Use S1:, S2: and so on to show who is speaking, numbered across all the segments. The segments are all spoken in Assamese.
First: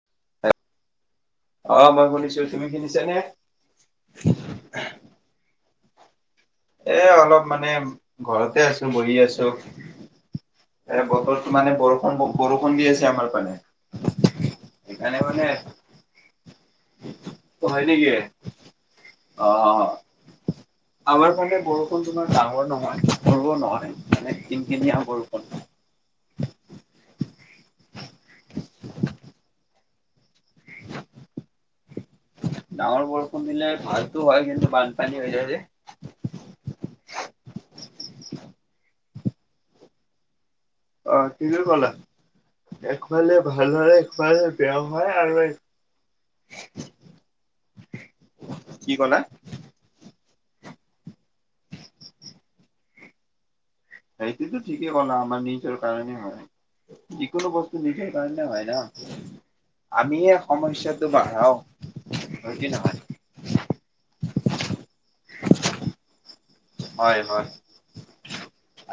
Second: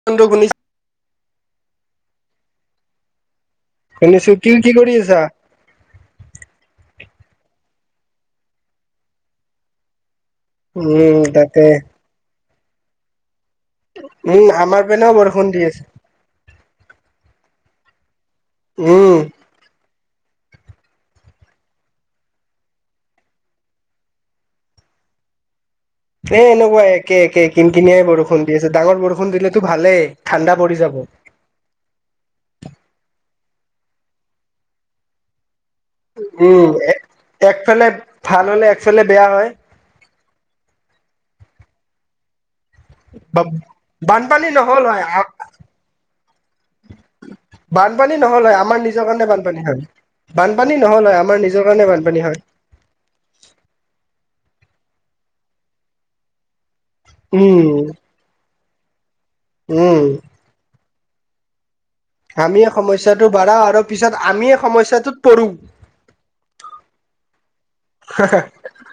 S1: [unintelligible]
S2: অ মই শুনিছো, তুমি শুনিছে নে?
S1: শুনিছোঁ। কি কি কৰি আছা?
S2: এ অলপ মানে ঘৰতে আছো বহি আছো। এ
S1: উম
S2: বতৰ
S1: তাকে
S2: মানে বৰষুণ বৰষুণ দি আছে আমাৰ পানে।
S1: উম আমাৰ পেনেও বৰষুণ দি আছে।
S2: হয় নেকি?
S1: উম।
S2: অ আমাৰ বৰষুণ তোমাৰ ডাঙৰ নহয় সৰু নহয় মানে কিনখিনীয়া বৰষুণ।
S1: এ এনেকুৱা একে একে কিন কিনিয়াই বৰষুণ দি আছে ডাঙৰ বৰষুণ দিলেতো ভালেই, ঠাণ্ডা পৰি যাব।
S2: ডাঙৰ বৰষুণ দিলে ভালতো হয় কিন্তু বানপানী হৈ যায় যে।
S1: উম একফালে ভাল হলে একফালে বেয়া হয়।
S2: অ ঠিকেই ক'লা। একফালে ভাল হয় একফালে
S1: বানপানী
S2: বেয়া
S1: নহ'ল
S2: হয়, আৰু এক
S1: বানপানী নহল হয় আমাৰ
S2: কি
S1: নিজৰ
S2: ক'লা
S1: কাৰণে বান- পানী হয় বানপানী নহয় হয় আমাৰ নিজৰ কাৰণে বানপানী হয়।
S2: সেইটোতো ঠিকেই কলা, আমাৰ নিজৰ কাৰণে হয়। যিকোনো
S1: উম
S2: বস্তু নিজে সেই কাৰণে হয় ন,
S1: উম
S2: আমিহে সমস্যাটো বাধাও।
S1: আমি সমস্যাটো বাঢ়াও আৰু পিছত আমিয়ে সমস্যাটোত পৰো।
S2: হয় হয়,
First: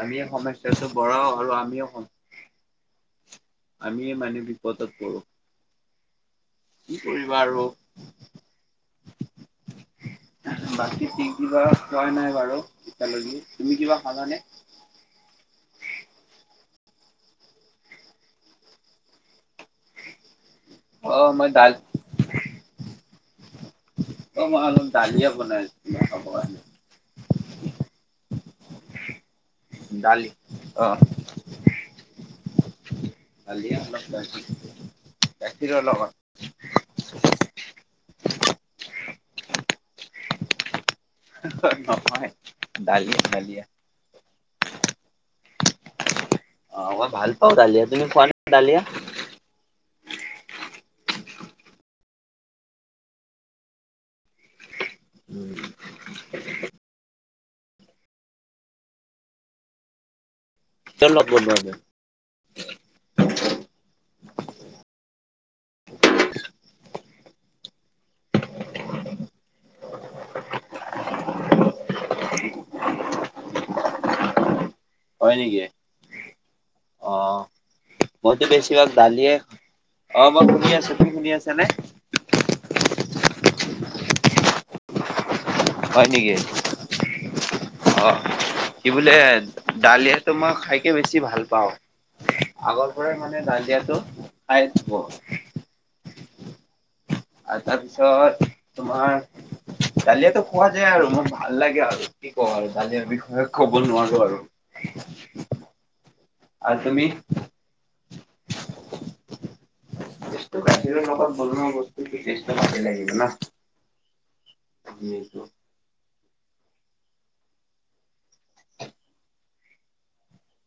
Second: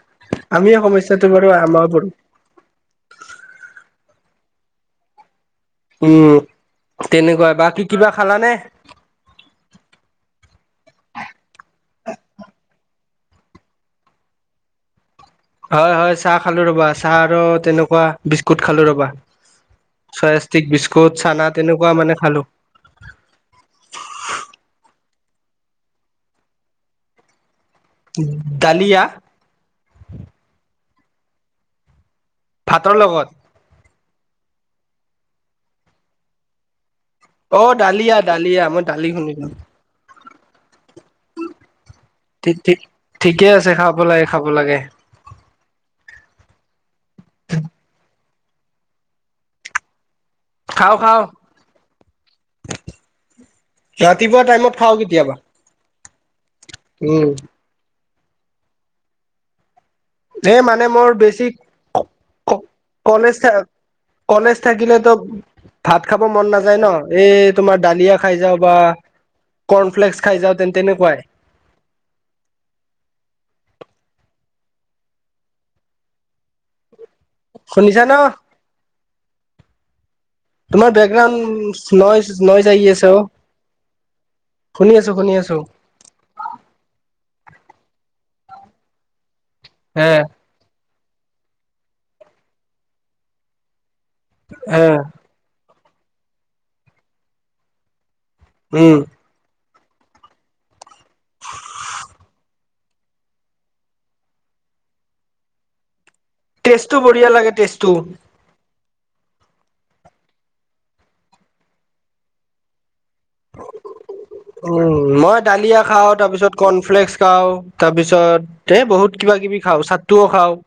S2: আমি
S1: আমিয়ে
S2: সমস্যাটো বঢ়াও
S1: বাৰু
S2: আৰু
S1: আমাৰ
S2: আমিও
S1: পৰো
S2: আমি মানে বিপদত পৰো।
S1: উম
S2: কি কৰিবা
S1: তেনেকুৱা,
S2: আৰু
S1: বাকী কিবা খালানে?
S2: [inaudible] বাকী কিবা খুৱা নাই বাৰু এতিয়ালৈকে, তুমি কিবা খালানে?
S1: হয় হয় চাহ খালো ৰবা, চাহ আৰু তেনেকুৱা বিস্কুট খালো ৰবা। চয়াস্তিক, বিস্কুট,
S2: অ'
S1: চানা
S2: মই দাল
S1: তেনেকুৱা মানে খালো।
S2: অ মই অলপ দালিয়ে বনাই আছিলো খাবৰ কাৰণে।
S1: ডালিয়া?
S2: ডালি আহ।
S1: ভাতৰ লগত?
S2: [unintelligible] অলপ গাখীৰৰ লগত।
S1: অ দালিয়া - দালিয়া মই দালি শুনিলো।
S2: হহ নহয়
S1: ঠিক ঠিক
S2: ডালিয়া -
S1: ঠিকে
S2: ডালিয়া।
S1: আছে খাব লাগ খাব লাগে।
S2: অ মই ভাল পাওঁ ডালিয়া, তুমি খুৱানে ডালিয়া?
S1: খাও খাও। ৰাতিপুৱা টাইমত খাও কেতিয়াবা, উম। এ মানে
S2: কিহৰ
S1: মোৰ
S2: লগত
S1: বেছি
S2: বনোৱা তুমি?
S1: কুঁ ক কলেজ থা কলেজ থাকিলেতো ভাত খাব মন নাযায় ন, এই তোমাৰ দালিয়া খাই যাও বা কৰ্ণফ্লেস খাই যাওঁ তেন্ত তেনেকুৱাই।
S2: হয় নেকি? অ।
S1: শুনিছা ন?
S2: মইতো বেছিভাগ দালিয়ে, অ মই শুনি আছো তুমি শুনি আছা নে?
S1: নৈচ নৈচ আহি আছে অ, শুনি আছো শুনি আছো।
S2: হয় নেকি? অ কি বোলে
S1: হে
S2: দালিয়টো মই খাই কে বেছি ভাল পাওঁ, আগৰ পৰাই মানে দালিয়াটো খাই
S1: হে
S2: থব। আৰু তাৰপিছত
S1: উম
S2: তোমাৰ ডালিয়াতো খোৱা যায় আৰু মোৰ ভাল লাগে আৰু। কি কওঁ আৰু কালি বিষয়ে কব নোৱাৰো আৰু। আৰু
S1: টেষ্টটো
S2: তুমি
S1: বঢ়িয়া লাগে টেষ্টটো।
S2: টেষ্টটো গাখীৰ লগাত বনোৱা বস্তুটো টেষ্টো ঠিকে লাগিব না।
S1: উম মই দালিয়া খাও। তাৰ পিছত কৰ্ণফ্লেক্স খাও তাৰ পিছত এ বহুত কিবা - কিবি খাও চাটোৱা খাও।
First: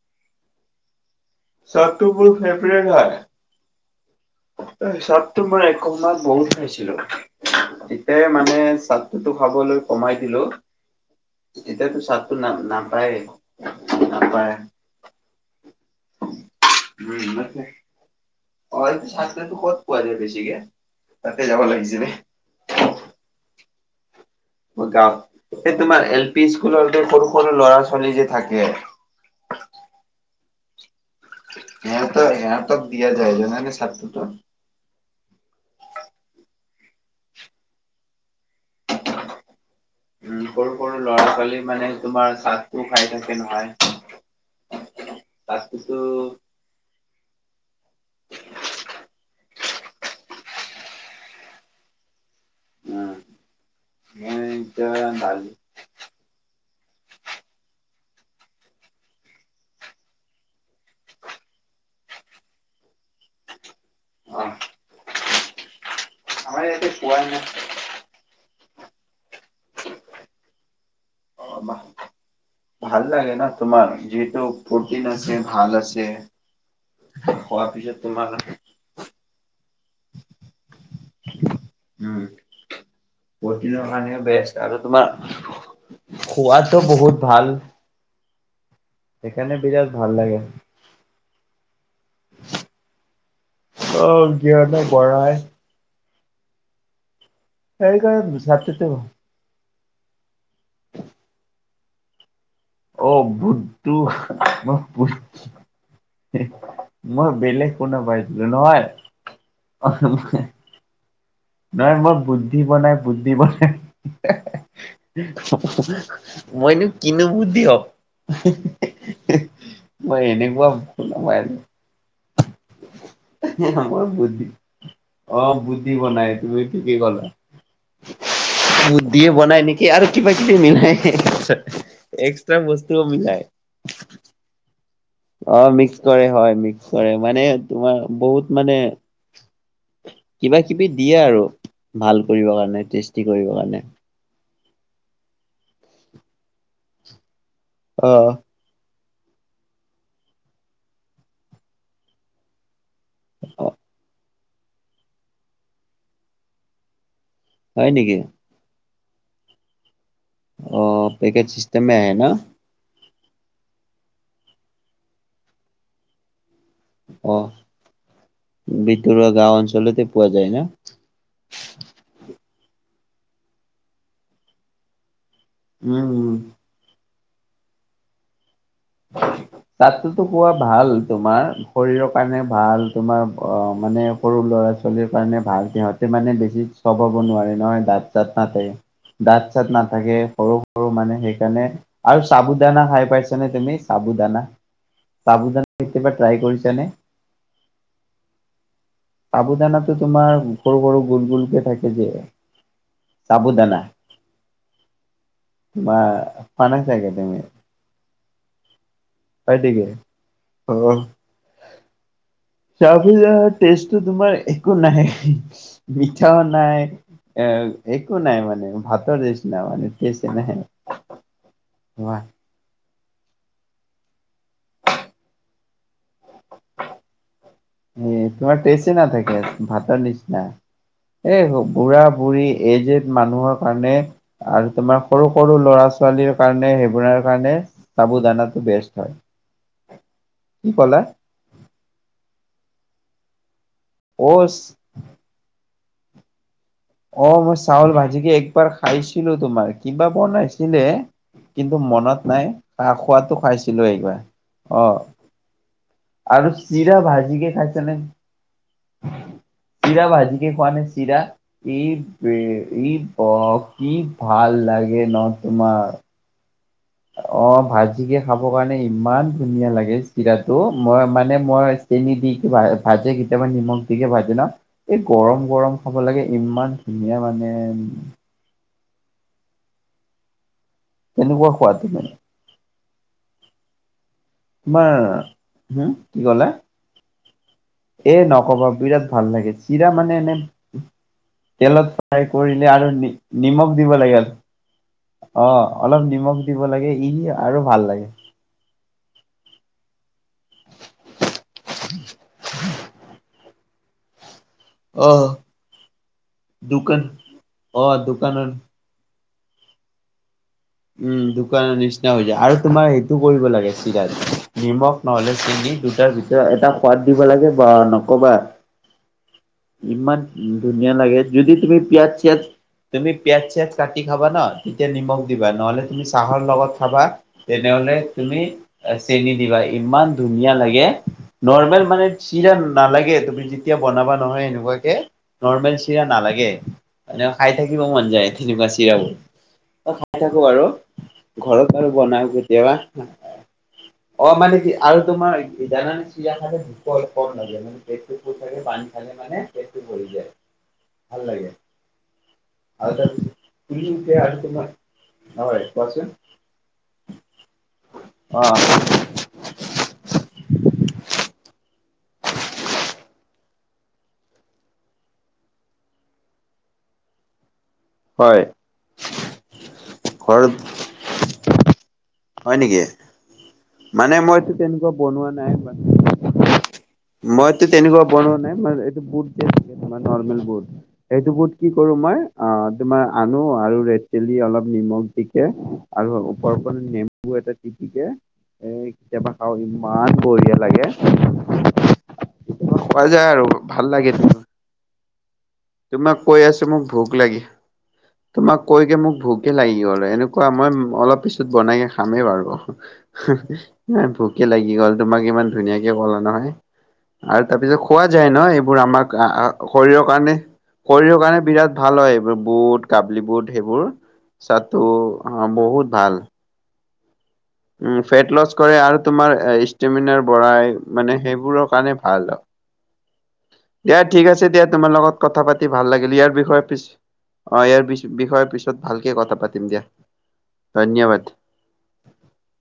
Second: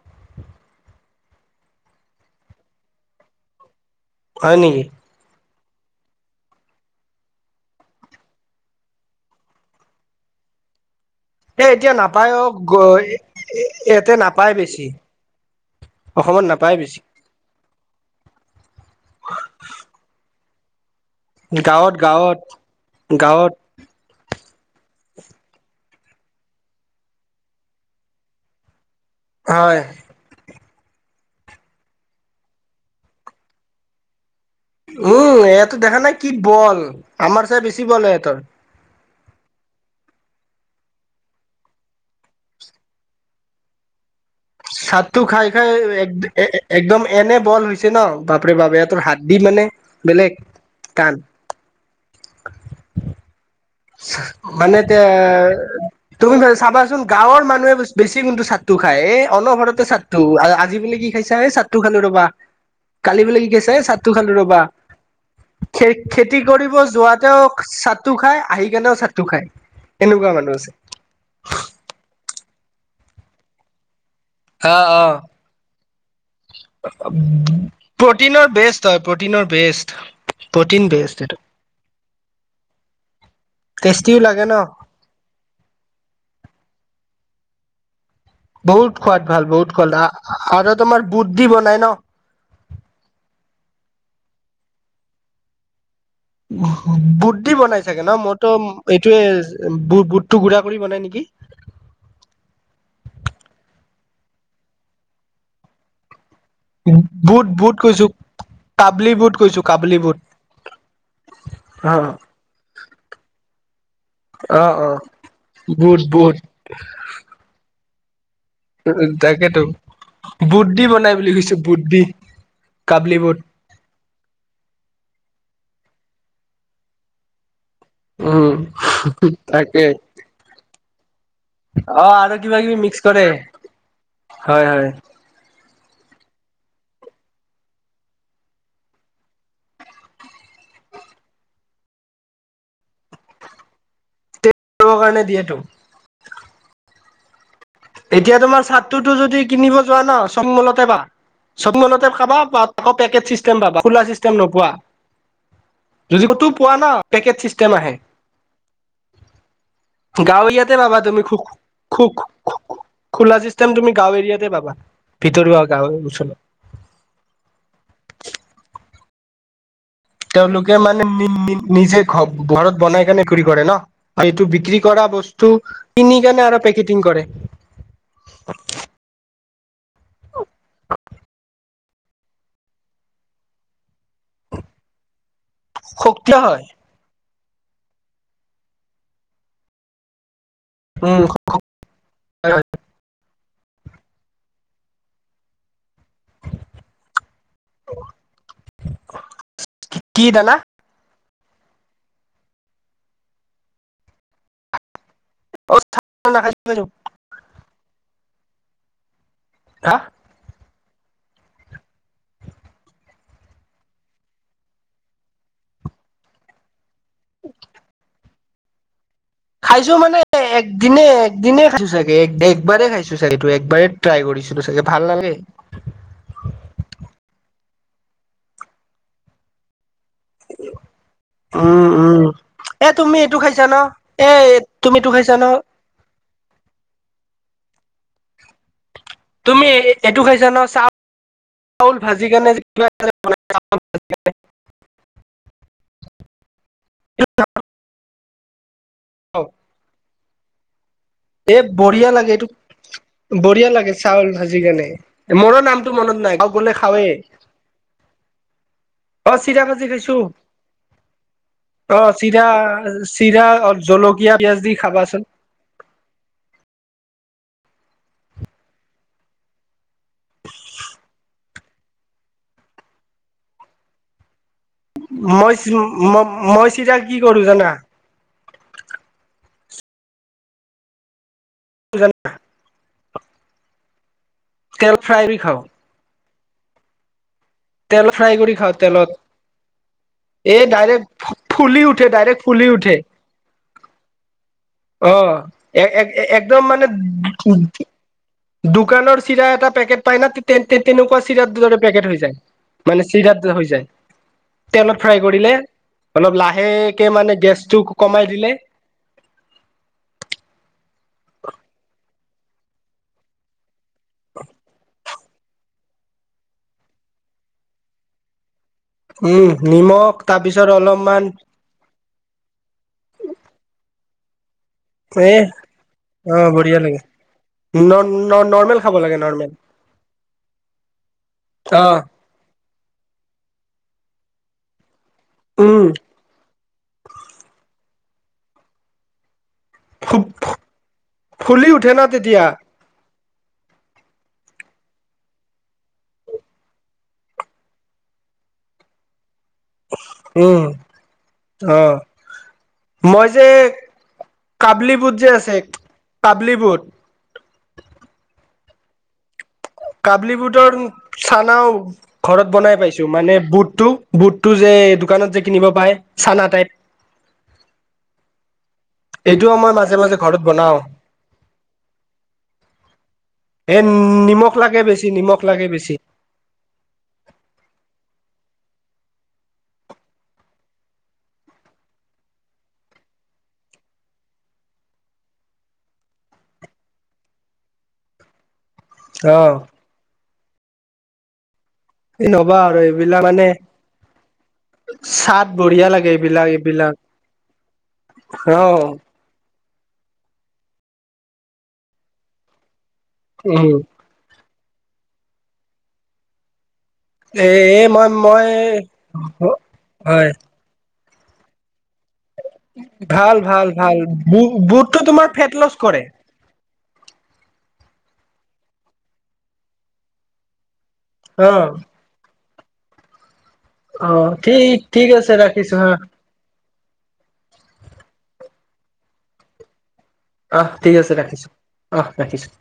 S2: চতটো মোৰ ফেবৰেট হয়।
S1: হয় নেকি
S2: তাৰ পিছত ত মই একম বহুত খাইছিলো। তেতিয়াই মানে চাদটোতো খাবলৈ কমাই দিলো।
S1: এ এতিয়া
S2: এতিয়াতো
S1: নাপায়
S2: চাৰ্টটো
S1: অ
S2: না
S1: গ এ
S2: নাপায়
S1: এ ইয়াতে নাপায় বেছি। অসমত নাপায় বেছি।
S2: উম মাত থাকে, অ এইটো চাকতো ক'ত পোৱা যায় বেছিকে? তাতে যাব
S1: গাঁৱত
S2: লাগিছিলে
S1: গাঁৱত গাঁৱত।
S2: অ গা এই তোমাৰ এল পি স্কুলৰ যে সৰু - সৰু ল'ৰা - ছোৱালী যে থাকে।
S1: হয়।
S2: হেহঁতক হেহঁতক দিয়া যায় যেনেকে ছাৰটোত
S1: উম ইহঁতো দেখা নাই কি বল আমাৰ চাই বেছি বল হয় ইহঁতৰ।
S2: উম সৰু - সৰু ল'ৰা - ছোৱালী মানে তোমাৰ চাদটো খাই থাকে নহয়।
S1: ছাতটো খাই খাই
S2: চাৰ্টটোতো
S1: এক এ এক একদম এনে বল হৈছে ন বাপৰে বাপ এহঁতৰ হাৰ্দি মানে বেলেগ টান।
S2: উম মই
S1: মানে এতিয়া
S2: দালি
S1: তুমি ভা চাবাচোন গাঁৱৰ মানুহে বে বেছি কিন্তু ছাতটো খায়। এ অনবৰতে ছাত টো আ আজি বোলে কি খাইছা এ ছাতটো খালো ৰ'বা, কালি বোলে কি খাইছা এ ছাত টো খালো
S2: অ
S1: ৰ'বা খে খেতি
S2: আমাৰ
S1: কৰিব
S2: ইয়াতে পোৱাই
S1: যোৱাতেও
S2: নাই
S1: ছাতটো খাই আহি কেনেও ছাতটো খাই এনেকুৱা মানুহ আছে।
S2: অ ভাল লাগে ন তোমাৰ যি
S1: হা অ,
S2: খোৱাৰ পিছত তোমাৰ
S1: প্ৰ'টিনৰ বেছ প্ৰ'টিনৰ বেষ্ট প্ৰ'টিন বেষ্ট এইটো।
S2: উম, প্ৰ'টিনৰ
S1: টেষ্টিও
S2: কাৰণেও
S1: লাগে ন
S2: বেষ্ট আৰু তোমাৰ খোৱাতো বহুত ভাল।
S1: বহুত খোৱাত ভাল
S2: সেইকাৰণে
S1: বহুত
S2: বিৰাট
S1: খোৱাত
S2: ভাল
S1: আ
S2: লাগে
S1: আৰু তোমাৰ বুট দি বনাই ন?
S2: অঁ কিবা এটা বঢ়াই।
S1: বুট দি বনাই চাগে ন
S2: সেইকাৰণে
S1: মইটো
S2: ছাতটোতো
S1: এইটোয়ে বুট বুটটো গুড়া কৰি বনাই নেকি?
S2: অহ বুটটো মই ব মই
S1: বুট
S2: বেলেগ
S1: বুট
S2: শুনা
S1: কৈছো
S2: পাইছিলো, নহয়।
S1: কাবলি বুট কৈছো কাবলি বুট
S2: নাই
S1: অ
S2: মই বুদ্ধি বনাই বুদ্ধি বনাই এ
S1: অ অ
S2: হে হে
S1: বুট বুট
S2: মইনো কিনো বুদ্ধিয়ক।
S1: উ তাকেটো বুট দি বনাই
S2: শুনা
S1: বুলি কৈছোঁ বুট দি কাবলী বুট।
S2: আমাৰ বুদ্ধি অ বুট দি বনাই তুমি ঠিকে ক'লা।
S1: উম
S2: বুট দিয়ে বনাই
S1: তাকে
S2: নেকি আৰু কিবা কিবি মিলাই
S1: অ আৰু
S2: এক্সট্ৰা
S1: কিবা কিবি মিক্স
S2: বস্তুও
S1: কৰে
S2: মিলাই।
S1: হয় হয়।
S2: অঁ মিক্স কৰে হয় মিক্স কৰে মানে তোমাৰ বহুত মানে কিবা কিবি দিয়ে আৰু ভাল কৰিব কাৰণে টেষ্টি কৰিব কাৰণে।
S1: টেষ্ট কাৰণে দিয়েটো।
S2: অ
S1: এতিয়া তোমাৰ ছাতটোতো যদি কিনিব যোৱা ন চব মলতে পাবা। চব মলতে পাবা বাত আকৌ পেকেট চিষ্টেম পাবা খোলা চিষ্টেম নোপোৱা। যদি ক'তো পোৱা ন পেকেট চি
S2: হয় নেকি?
S1: গাঁৱলীয়াতে
S2: অ
S1: পাবা তুমি খো
S2: পেকেট চিষ্টেমে
S1: খো
S2: আহে ন
S1: খোলা চিষ্টেম তুমি গাঁও এৰিয়াতে পাবা। ভিতৰুৱা গাঁৱৰ ওচৰত।
S2: অঁ। ভিতৰুৱা গাঁও অঞ্চলতে পোৱা যায় ন
S1: তেওঁলোকে মা নে নি নি নিজে ঘ ঘৰত বনাই কেনে বিক্ৰী কৰে ন। এইটো বিক্ৰী কৰা বস্তু টো
S2: উম
S1: কিনি
S2: উম
S1: কেনে আৰু পেকেটিং কৰে।
S2: ছাতটোতো খোৱা ভাল তোমাৰ। শৰীৰৰ কাৰণে ভাল তোমাৰ অঁ মানে সৰু ল'ৰা ছোৱালীৰ কাৰণে ভাল। সিহঁতে
S1: শক্তি
S2: মানে বেছি
S1: হয়
S2: চোবাব নোৱাৰে নহয় দাঁত চাঁত নাথাকে, দাঁত চাঁত নাথাকে সৰু সৰু মানে
S1: উম
S2: সেইকাৰণে আৰু চাবু দানা খাই পাইছা নে তুমি? চাবু দানা চাবু দানা কেতিয়াবা ট্ৰাই কৰিছা নে?
S1: [unintelligible]
S2: চাবু দানাটো
S1: কি
S2: তোমাৰ
S1: দানা
S2: সৰু সৰু গোল গোলকে থাকে যে চাবু দানা।
S1: অ
S2: বা খোৱা নাই চাগে তুমি? পাইতিকে
S1: হা
S2: অ [unintelligible] চাবু দানা টেষ্টটো তোমাৰ একো নায়ে। মিঠাও নাই এ একো নাই মানে ভাতৰ নিচিনা
S1: খাইছো মানে
S2: টেষ্টে নাহে এ
S1: এক দিনে এক দিনে খাইছো চাগে এক একবাৰেই খাইছো ছো চাগে সেইটো একবাৰেই ট্ৰাই কৰিছিলোঁ চাগে ভাল নালাগে।
S2: এ তোমাৰ টেষ্টে নাথাকে ভাতৰ নিচিনা। এই
S1: উম
S2: বুঢ়া -
S1: উম
S2: বুঢ়ী
S1: এ
S2: এইজ এড
S1: তুমি এইটো
S2: মানুহৰ
S1: খাইছা ন
S2: কাৰণে
S1: এ
S2: আৰু
S1: তুমি
S2: তোমাৰ
S1: এইটো
S2: সৰু
S1: খাইছা
S2: -
S1: ন
S2: সৰু ল'ৰা - ছোৱালীৰ কাৰণে সেইবোৰৰ কাৰণে চাবু দানাটো বেষ্ট হয়।
S1: তুমি এ এ এইটো খাইছা ন
S2: কি
S1: চাল
S2: ক'লা?
S1: চাউল ভাজি কেনে [inaudible]
S2: অচ অ মই চাউল ভাজিকে একবাৰ খাইছিলো তোমাৰ, কিবা বোৱা নাছিলে
S1: এ
S2: কিন্তু
S1: বঢ়িয়া
S2: মনত
S1: লাগে
S2: নাই,
S1: এইটো
S2: খা খোৱাটো
S1: বঢ়িয়া
S2: খাইছিলো
S1: লাগে
S2: এইবাৰ
S1: চাউল ভাজি কেনে
S2: অহ।
S1: মোৰো নামটো মনত নাই
S2: আৰু
S1: গাঁও গলে
S2: চিৰা
S1: খাওৱেই
S2: ভাজি কে খাইছা নে? চিৰা ভাজি কে খোৱা নে চিৰা? চি ই
S1: অ
S2: বে
S1: চিৰা
S2: ই ভ
S1: চিৰা
S2: কি
S1: জলকীয়া
S2: ভাল
S1: পিয়াজ দি
S2: লাগে
S1: খাবাচোন
S2: ন তোমাৰ? অ ভাজিকে খাব কাৰণে ইমান ধুনীয়া লাগে চিৰাটো মই মানে মই চেনি দি কিবা ভাজে কেতিয়াবা নিমখ দিকে ভাজে ন? এই গৰম -
S1: মই
S2: গৰম খাব লাগে
S1: মই
S2: ইমান
S1: চিৰা কি
S2: ধুনীয়া
S1: কৰো
S2: মানে।
S1: জানা
S2: কেনেকুৱা সোৱাদ।
S1: বিৰাট তেল
S2: তোমাৰ
S1: ফ্ৰাই কৰি খাওঁ
S2: হুম কি কলা?
S1: তেলত
S2: এ
S1: ফ্ৰাই কৰি
S2: নকবা
S1: খাওঁ
S2: বিৰাট
S1: তেলত
S2: ভাল লাগে, চিৰা মানে এনে
S1: এই ডাইৰেক্ট ফুলি
S2: তেলত
S1: উঠে
S2: ফ্ৰাই
S1: ডাইৰেক্ট ফুলি
S2: কৰিলে আৰু
S1: উঠে
S2: নি নিমখ দিব লাগে, অ অলপ নিমখ
S1: একদম
S2: দিব
S1: মানে
S2: লাগে ই আৰু ভাল লাগে।
S1: দোকানৰ চিৰা এটা পেকেট পাই ন তে তে তেনেকুৱা চিৰা দৰে পেকেট হৈ যায় মানে চিৰা হৈ যায়। তেলত
S2: অ
S1: ফ্ৰাই কৰিলে, অলপ
S2: দোকান
S1: লাহেকে মানে গেছটো
S2: অ
S1: কমাই দিলে
S2: দোকানত উম দোকানৰ নিচিনা হৈ যায় আৰু তোমাৰ সেইটো কৰিব লাগে চিৰাত নিমখ নহলে চিনি দুটাৰ ভিতৰত এটা সোৱাদ দিব লাগে বা নকবা।
S1: উম নিমখ
S2: ইমান
S1: তাৰপিছত
S2: ধুনীয়া লাগে
S1: অলপমান
S2: যদি তুমি পিঁয়াজ - চিঁয়াজ তুমি পিঁয়াজ - চিঁয়াজ কাটি খাবা ন তেতিয়া নিমখ
S1: এ
S2: দিবা নহলে তুমি
S1: অ
S2: চাহৰ লগত
S1: বঢ়িয়া লাগে
S2: খাবা। তেনেহলে তুমি
S1: নৰ্মেল
S2: এ
S1: খাব লাগে
S2: চেনি
S1: নৰ্মেল
S2: দিবা, ইমান ধুনীয়া লাগে নৰ্মেল
S1: অ
S2: মানে চিৰা নালাগে, তুমি যেতিয়া বনাবা নহয় এনেকুৱাকে নৰ্মেল
S1: উম
S2: চিৰা নালাগে। মান খাই থাকিবও মন যায় তেনেকুৱা চিৰাবোৰ। খাই থাকো আৰু
S1: ফুলি
S2: ঘৰত
S1: উঠে
S2: আৰু
S1: ন
S2: বনাই
S1: তেতিয়া
S2: কেতিয়াবা। অ মানে কি আৰু তোমাৰ ইদানান চিৰা খালে ভোক অলপ কম লাগে। পেটটো ফুল থাকে পানী খালে মানে। পেটটো ভৰি যায়
S1: উম
S2: ভাল লাগে
S1: অহ।
S2: আৰু
S1: মই
S2: তাৰপিছত
S1: যে
S2: ফুলি উঠে আৰু তোমাৰ
S1: কাবলি বুট যে আছে
S2: হয়
S1: চ
S2: কোৱাচোন
S1: কাবলি বুট
S2: অ।
S1: কাবলি বুটৰ চানাও ঘৰত বনাই পাইছো মানে বুটটো - বুটটো যে দোকানত যে কিনিব পাই চানা টাইপ
S2: হয়।
S1: এইটোও মই মাজে - মাজে ঘৰত বনাও।
S2: হয় নেকি?
S1: এ
S2: মানে মইটো
S1: নিমখ লাগে
S2: তেনেকুৱা
S1: বেছি
S2: বনোৱা
S1: নিমখ
S2: নাই
S1: লাগে
S2: মানে
S1: বেছি
S2: মইতো তেনেকুৱা বনোৱা নাই? মানে এইটো বুট যে নৰ্মেল বুট সেইটো বুট কি কৰো মই, আ তোমাৰ আনো আৰু ৰেড চিলি অলপ নিমখ দিকে আৰু ওপৰ ওপৰ নেমু এটা টিপি দে কেতিয়াবা
S1: অ
S2: খাওঁ ইমান বঢ়িয়া লাগে।
S1: এই নবা আৰু
S2: খোৱা যায় আৰু ভাল লাগেতো।
S1: সাত বঢ়িয়া লাগে
S2: তোমাক কৈ
S1: এইবিলাক
S2: আছ মোক
S1: এইবিলাক
S2: ভোক লাগে, তোমাক
S1: অ
S2: কৈ কি মোক ভোক তে লাগি গল এনেকুৱা মই অলপ পিছত বনাইে কে খামেই বাৰু হুহ হু,
S1: উম
S2: এ ভুক কে লাগি গ'ল তোমাক ইমান ধুনীয়াকে ক'লা নহয়? আৰু
S1: এ
S2: তাৰপিছত
S1: এ
S2: খোৱা
S1: মই
S2: যায় ন
S1: মই
S2: এইবোৰ আমাক আ আ শৰীৰৰ
S1: হয়
S2: কাৰণে। শৰীৰৰ কাৰণে বিৰাট ভাল হয় এইবোৰ বুট কাবলী
S1: ভাল
S2: বুট
S1: ভাল
S2: সেইবোৰ
S1: ভাল
S2: চাটো
S1: বুটটো তোমাৰ
S2: হা
S1: ফেট লছ
S2: বহুত
S1: কৰে
S2: ভাল। উম ফেট লচ কৰে আৰু তোমাৰ এ ষ্টেমিনাৰ বঢ়াই মানে
S1: অ
S2: সেইবোৰৰ কাৰণে ভাল হয়। দিয়া
S1: অ
S2: ঠিক আছে দিয়া তোমাৰ
S1: ঠিক
S2: লগত
S1: আছে
S2: কথা পাতি
S1: ৰাখিছো
S2: ভাল
S1: হা
S2: লাগিল ইয়াৰ বিষয়ে পিছ অ ইয়াৰ বিষয়ৰ পিছত ভালকে কথা পাতিম দিয়া।
S1: আহ ঠিক আছে
S2: ধন্যবাদ।
S1: ৰাখিছো, আহ ৰাখিছো।